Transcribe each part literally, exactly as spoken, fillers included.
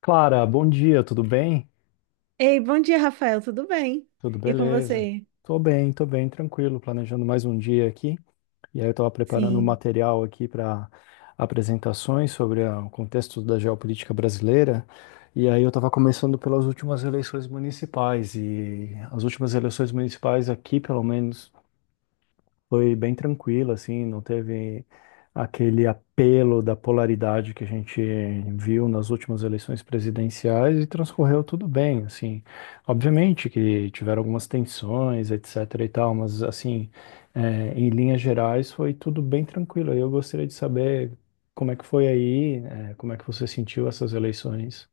Clara, bom dia, tudo bem? Ei, bom dia, Rafael, tudo bem? Tudo E com beleza? você? Tô bem, tô bem, tranquilo, planejando mais um dia aqui. E aí eu estava preparando um Sim. material aqui para apresentações sobre a- o contexto da geopolítica brasileira. E aí eu estava começando pelas últimas eleições municipais e as últimas eleições municipais aqui, pelo menos foi bem tranquilo, assim, não teve aquele apelo da polaridade que a gente viu nas últimas eleições presidenciais e transcorreu tudo bem, assim. Obviamente que tiveram algumas tensões, etc e tal, mas, assim, é, em linhas gerais foi tudo bem tranquilo. Eu gostaria de saber como é que foi aí, é, como é que você sentiu essas eleições.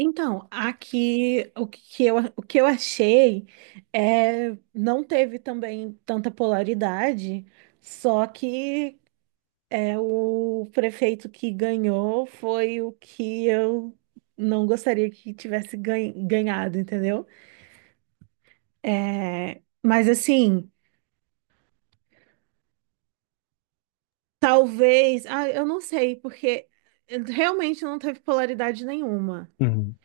Então, aqui o que eu, o que eu achei é não teve também tanta polaridade, só que é, o prefeito que ganhou foi o que eu não gostaria que tivesse ganha- ganhado, entendeu? É, mas assim, talvez, ah, eu não sei, porque realmente não teve polaridade nenhuma. Uhum.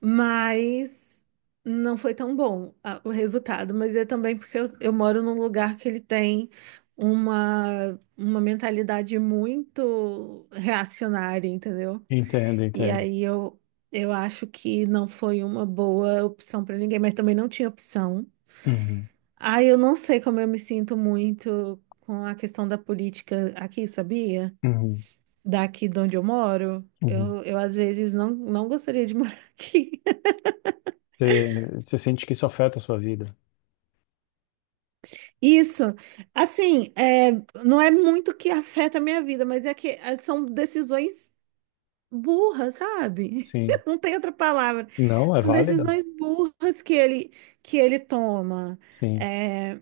Mas não foi tão bom a- o resultado. Mas é também porque eu, eu moro num lugar que ele tem uma, uma mentalidade muito reacionária, entendeu? Entendo, E entendo. aí eu, eu acho que não foi uma boa opção para ninguém, mas também não tinha opção. Uhum, Ah, eu não sei como eu me sinto muito com a questão da política aqui, sabia? uhum, Daqui de onde eu moro. uhum. Eu, eu às vezes não, não gostaria de morar aqui. Você, você sente que isso afeta a sua vida? Isso, assim, é, não é muito que afeta a minha vida, mas é que é, são decisões burras, sabe? Sim. Não tem outra palavra. Não, é São válida. decisões burras que ele que ele toma. Sim. É,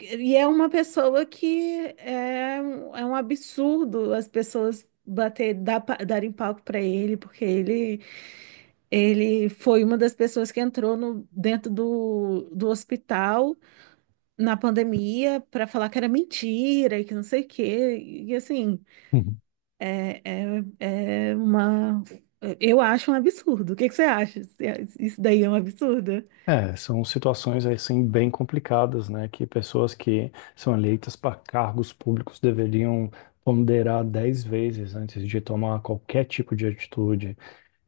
e é uma pessoa que é, um é um absurdo as pessoas bater, dar pa- darem palco para ele, porque ele ele foi uma das pessoas que entrou no, dentro do, do hospital na pandemia para falar que era mentira e que não sei o quê. E assim, Uhum. é, é, é uma. Eu acho um absurdo. O que que você acha? Você- Isso daí é um absurdo? É, são situações assim bem complicadas, né? Que pessoas que são eleitas para cargos públicos deveriam ponderar dez vezes antes de tomar qualquer tipo de atitude.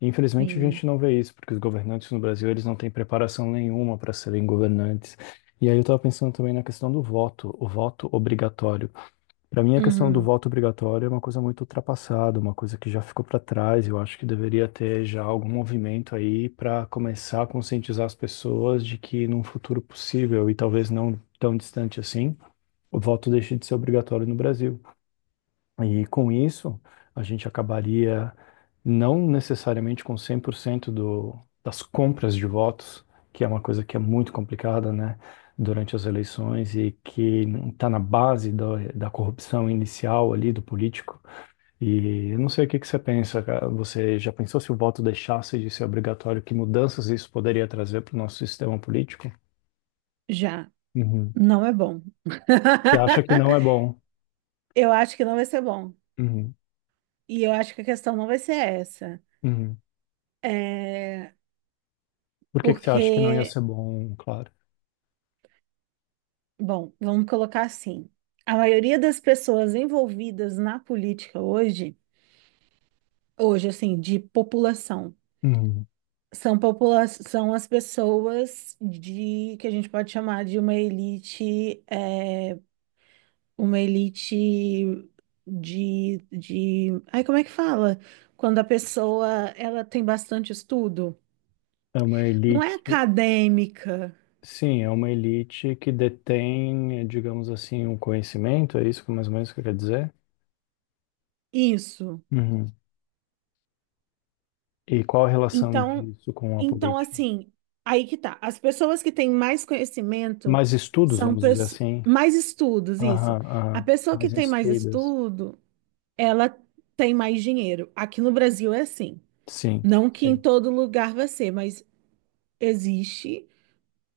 Infelizmente, a Sim. gente não vê isso, porque os governantes no Brasil eles não têm preparação nenhuma para serem governantes. E aí eu estava pensando também na questão do voto, o voto obrigatório. Para mim, a questão do Uhum. voto obrigatório é uma coisa muito ultrapassada, uma coisa que já ficou para trás. Eu acho que deveria ter já algum movimento aí para começar a conscientizar as pessoas de que num futuro possível, e talvez não tão distante assim, o voto deixe de ser obrigatório no Brasil. E com isso, a gente acabaria não necessariamente com cem por cento do, das compras de votos, que é uma coisa que é muito complicada, né, durante as eleições e que está na base da, da corrupção inicial ali do político. E eu não sei o que que você pensa, cara. Você já pensou se o voto deixasse de ser obrigatório, que mudanças isso poderia trazer para o nosso sistema político? Já. Uhum. Não é bom. E acha que não é bom. Eu acho que não vai ser bom. Uhum. E eu acho que a questão não vai ser essa. Uhum. É Por que que você acha que não ia Porque, ser bom, claro? bom, vamos colocar assim, a maioria das pessoas envolvidas na política hoje, hoje assim, de população, São popula são as pessoas de que a gente pode chamar de uma elite, é, uma elite de, de, ai, como é que fala? Quando a pessoa ela tem bastante estudo, É uma não elite, é acadêmica, sim, é uma elite que detém, eh, digamos assim, um conhecimento, é isso que mais ou menos que quer dizer? isso. Uhum. E qual a relação Então, disso com a então política? assim, aí que tá. As pessoas que têm mais conhecimento Mais estudos, são vamos dizer pessoas assim. mais estudos, isso. Aham, A aham. pessoa que Mais tem mais instruídas. estudo ela tem mais dinheiro. Aqui no Brasil é assim. Sim, Não que em sim, todo lugar vai ser, mas existe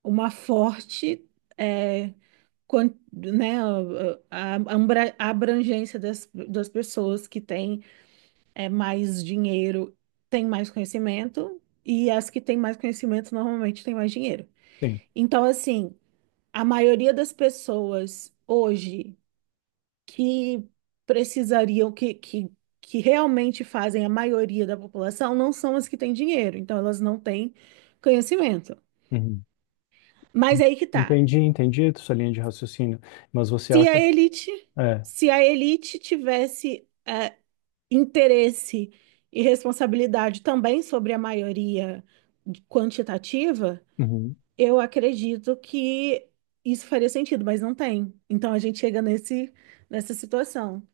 uma forte, é, quan- né, a, a- ambra- a abrangência das, das pessoas que têm é, mais dinheiro, têm mais conhecimento, e as que têm mais conhecimento normalmente têm mais dinheiro. sim. Então, assim, a maioria das pessoas hoje que precisariam, que, que, que realmente fazem a maioria da população, não são as que têm dinheiro, então elas não têm conhecimento. Uhum. Mas aí que tá. Entendi, entendi a sua linha de raciocínio, mas você Se a acha. elite, É. se a elite tivesse eh, interesse e responsabilidade também sobre a maioria quantitativa, Uhum. eu acredito que isso faria sentido, mas não tem. Então a gente chega nesse, nessa situação.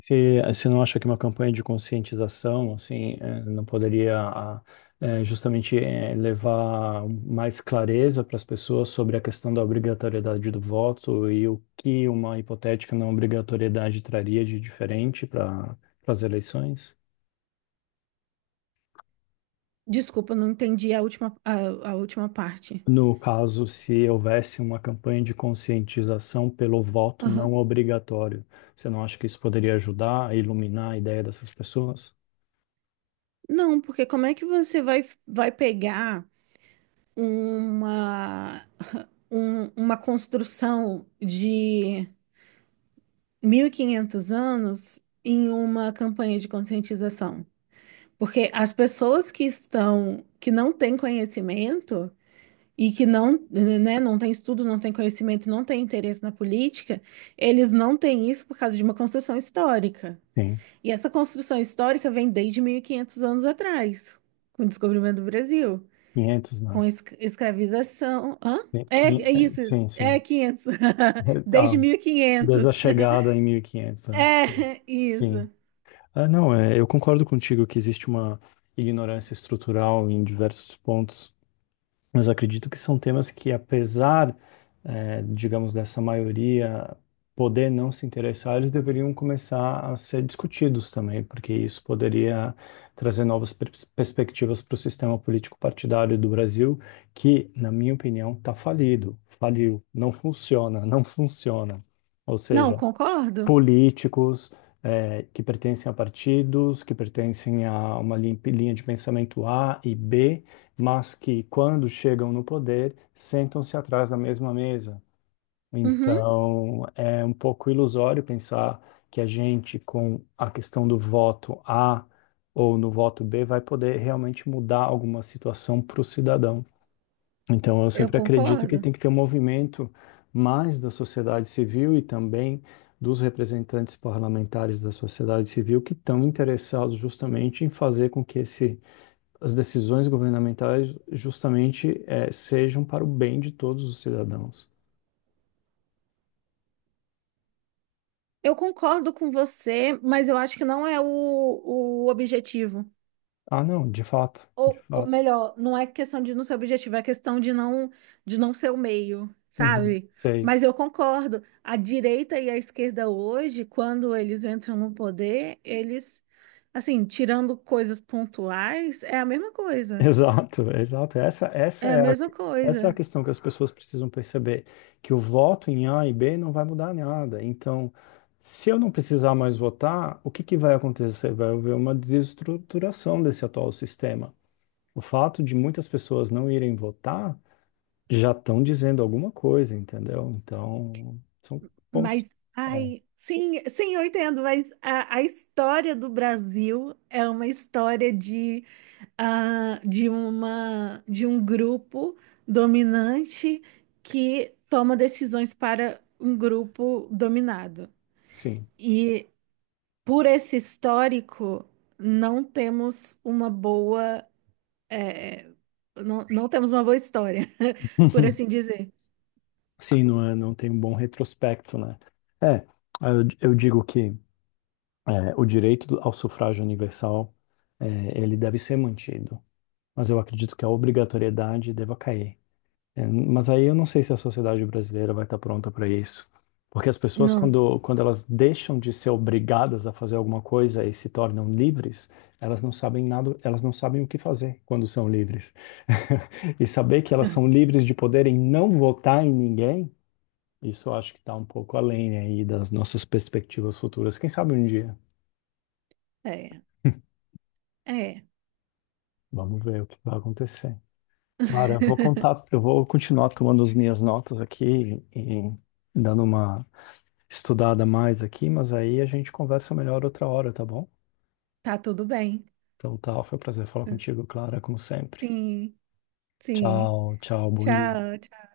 Você, você não acha que uma campanha de conscientização, assim, eh, não poderia ah, eh, justamente eh, levar mais clareza para as pessoas sobre a questão da obrigatoriedade do voto e o que uma hipotética não obrigatoriedade traria de diferente para as eleições? Desculpa, eu não entendi a última, a a última parte. No caso, se houvesse uma campanha de conscientização pelo voto Aham. não obrigatório, você não acha que isso poderia ajudar a iluminar a ideia dessas pessoas? Não, porque como é que você vai, vai pegar uma, um- uma construção de mil e quinhentos anos em uma campanha de conscientização? Porque as pessoas que estão, que não têm conhecimento e que não, né, não têm estudo, não têm conhecimento, não têm interesse na política, eles não têm isso por causa de uma construção histórica. Sim, E essa construção histórica vem desde mil e quinhentos anos atrás, com o descobrimento do Brasil. quinhentos, né? Com es- escravização. Hã? Tem É, que- é isso. Sim, É sim. quinhentos. Desde Ah, mil e desde quinhentos a chegada em mil e quinhentos, né? É Sim. isso. Ah, não, é, eu concordo contigo que existe uma ignorância estrutural em diversos pontos, mas acredito que são temas que, apesar, eh, digamos, dessa maioria poder não se interessar, eles deveriam começar a ser discutidos também, porque isso poderia trazer novas pers- perspectivas para o sistema político partidário do Brasil, que, na minha opinião, está falido, faliu, não funciona, não funciona. Ou Não, seja, concordo. políticos eh, que pertencem a partidos, que pertencem a uma lin- linha de pensamento A e B, mas que, quando chegam no poder, sentam-se atrás da mesma mesa. Uhum, Então, é um pouco ilusório pensar que a gente, com a questão do voto A ou no voto B, vai poder realmente mudar alguma situação para o cidadão. Então, eu eu sempre acredito que concordo. tem que ter um movimento mais da sociedade civil e também dos representantes parlamentares da sociedade civil que estão interessados justamente em fazer com que esse, as decisões governamentais justamente eh, sejam para o bem de todos os cidadãos. Eu concordo com você, mas eu acho que não é o, o objetivo. Ah, não, de fato, de Ou, ou fato. melhor, não é questão de não ser objetivo, é questão de não, de não ser o meio, Uhum, sabe? sei. Mas eu concordo, a direita e a esquerda hoje, quando eles entram no poder, eles, assim, tirando coisas pontuais, é a mesma coisa. Exato, exato. Essa, essa É a é a, mesma essa é a coisa. questão que as pessoas precisam perceber, que o voto em A e B não vai mudar nada. Então, se eu não precisar mais votar, o que que vai acontecer? Vai haver uma desestruturação desse atual sistema. O fato de muitas pessoas não irem votar já estão dizendo alguma coisa, entendeu? Então, são pontos. Mas, É, ai, sim, sim, eu entendo, mas a, a história do Brasil é uma história de ah, de uma de um grupo dominante que toma decisões para um grupo dominado. sim. E por esse histórico, não temos uma boa eh, não, não temos uma boa história, por assim dizer. Sim, não é, não tem um bom retrospecto, né? É, eu, eu digo que É, o direito do- ao sufrágio universal, é, ele deve ser mantido, mas eu acredito que a obrigatoriedade deva cair. É, mas aí eu não sei se a sociedade brasileira vai estar pronta para isso, porque as pessoas Não, quando, quando elas deixam de ser obrigadas a fazer alguma coisa e se tornam livres, elas não sabem nada, elas não sabem o que fazer quando são livres. E saber que elas são livres de poderem não votar em ninguém, isso eu acho que está um pouco além aí das nossas perspectivas futuras. Quem sabe um dia. é, é. Vamos ver o que vai acontecer. Cara, eu vou contar, eu vou continuar tomando as minhas notas aqui e dando uma estudada mais aqui, mas aí a gente conversa melhor outra hora, tá bom? Tá tudo bem. Então tá, foi um prazer falar contigo, Clara, como sempre. Sim, sim. Tchau, tchau, bom dia. Tchau.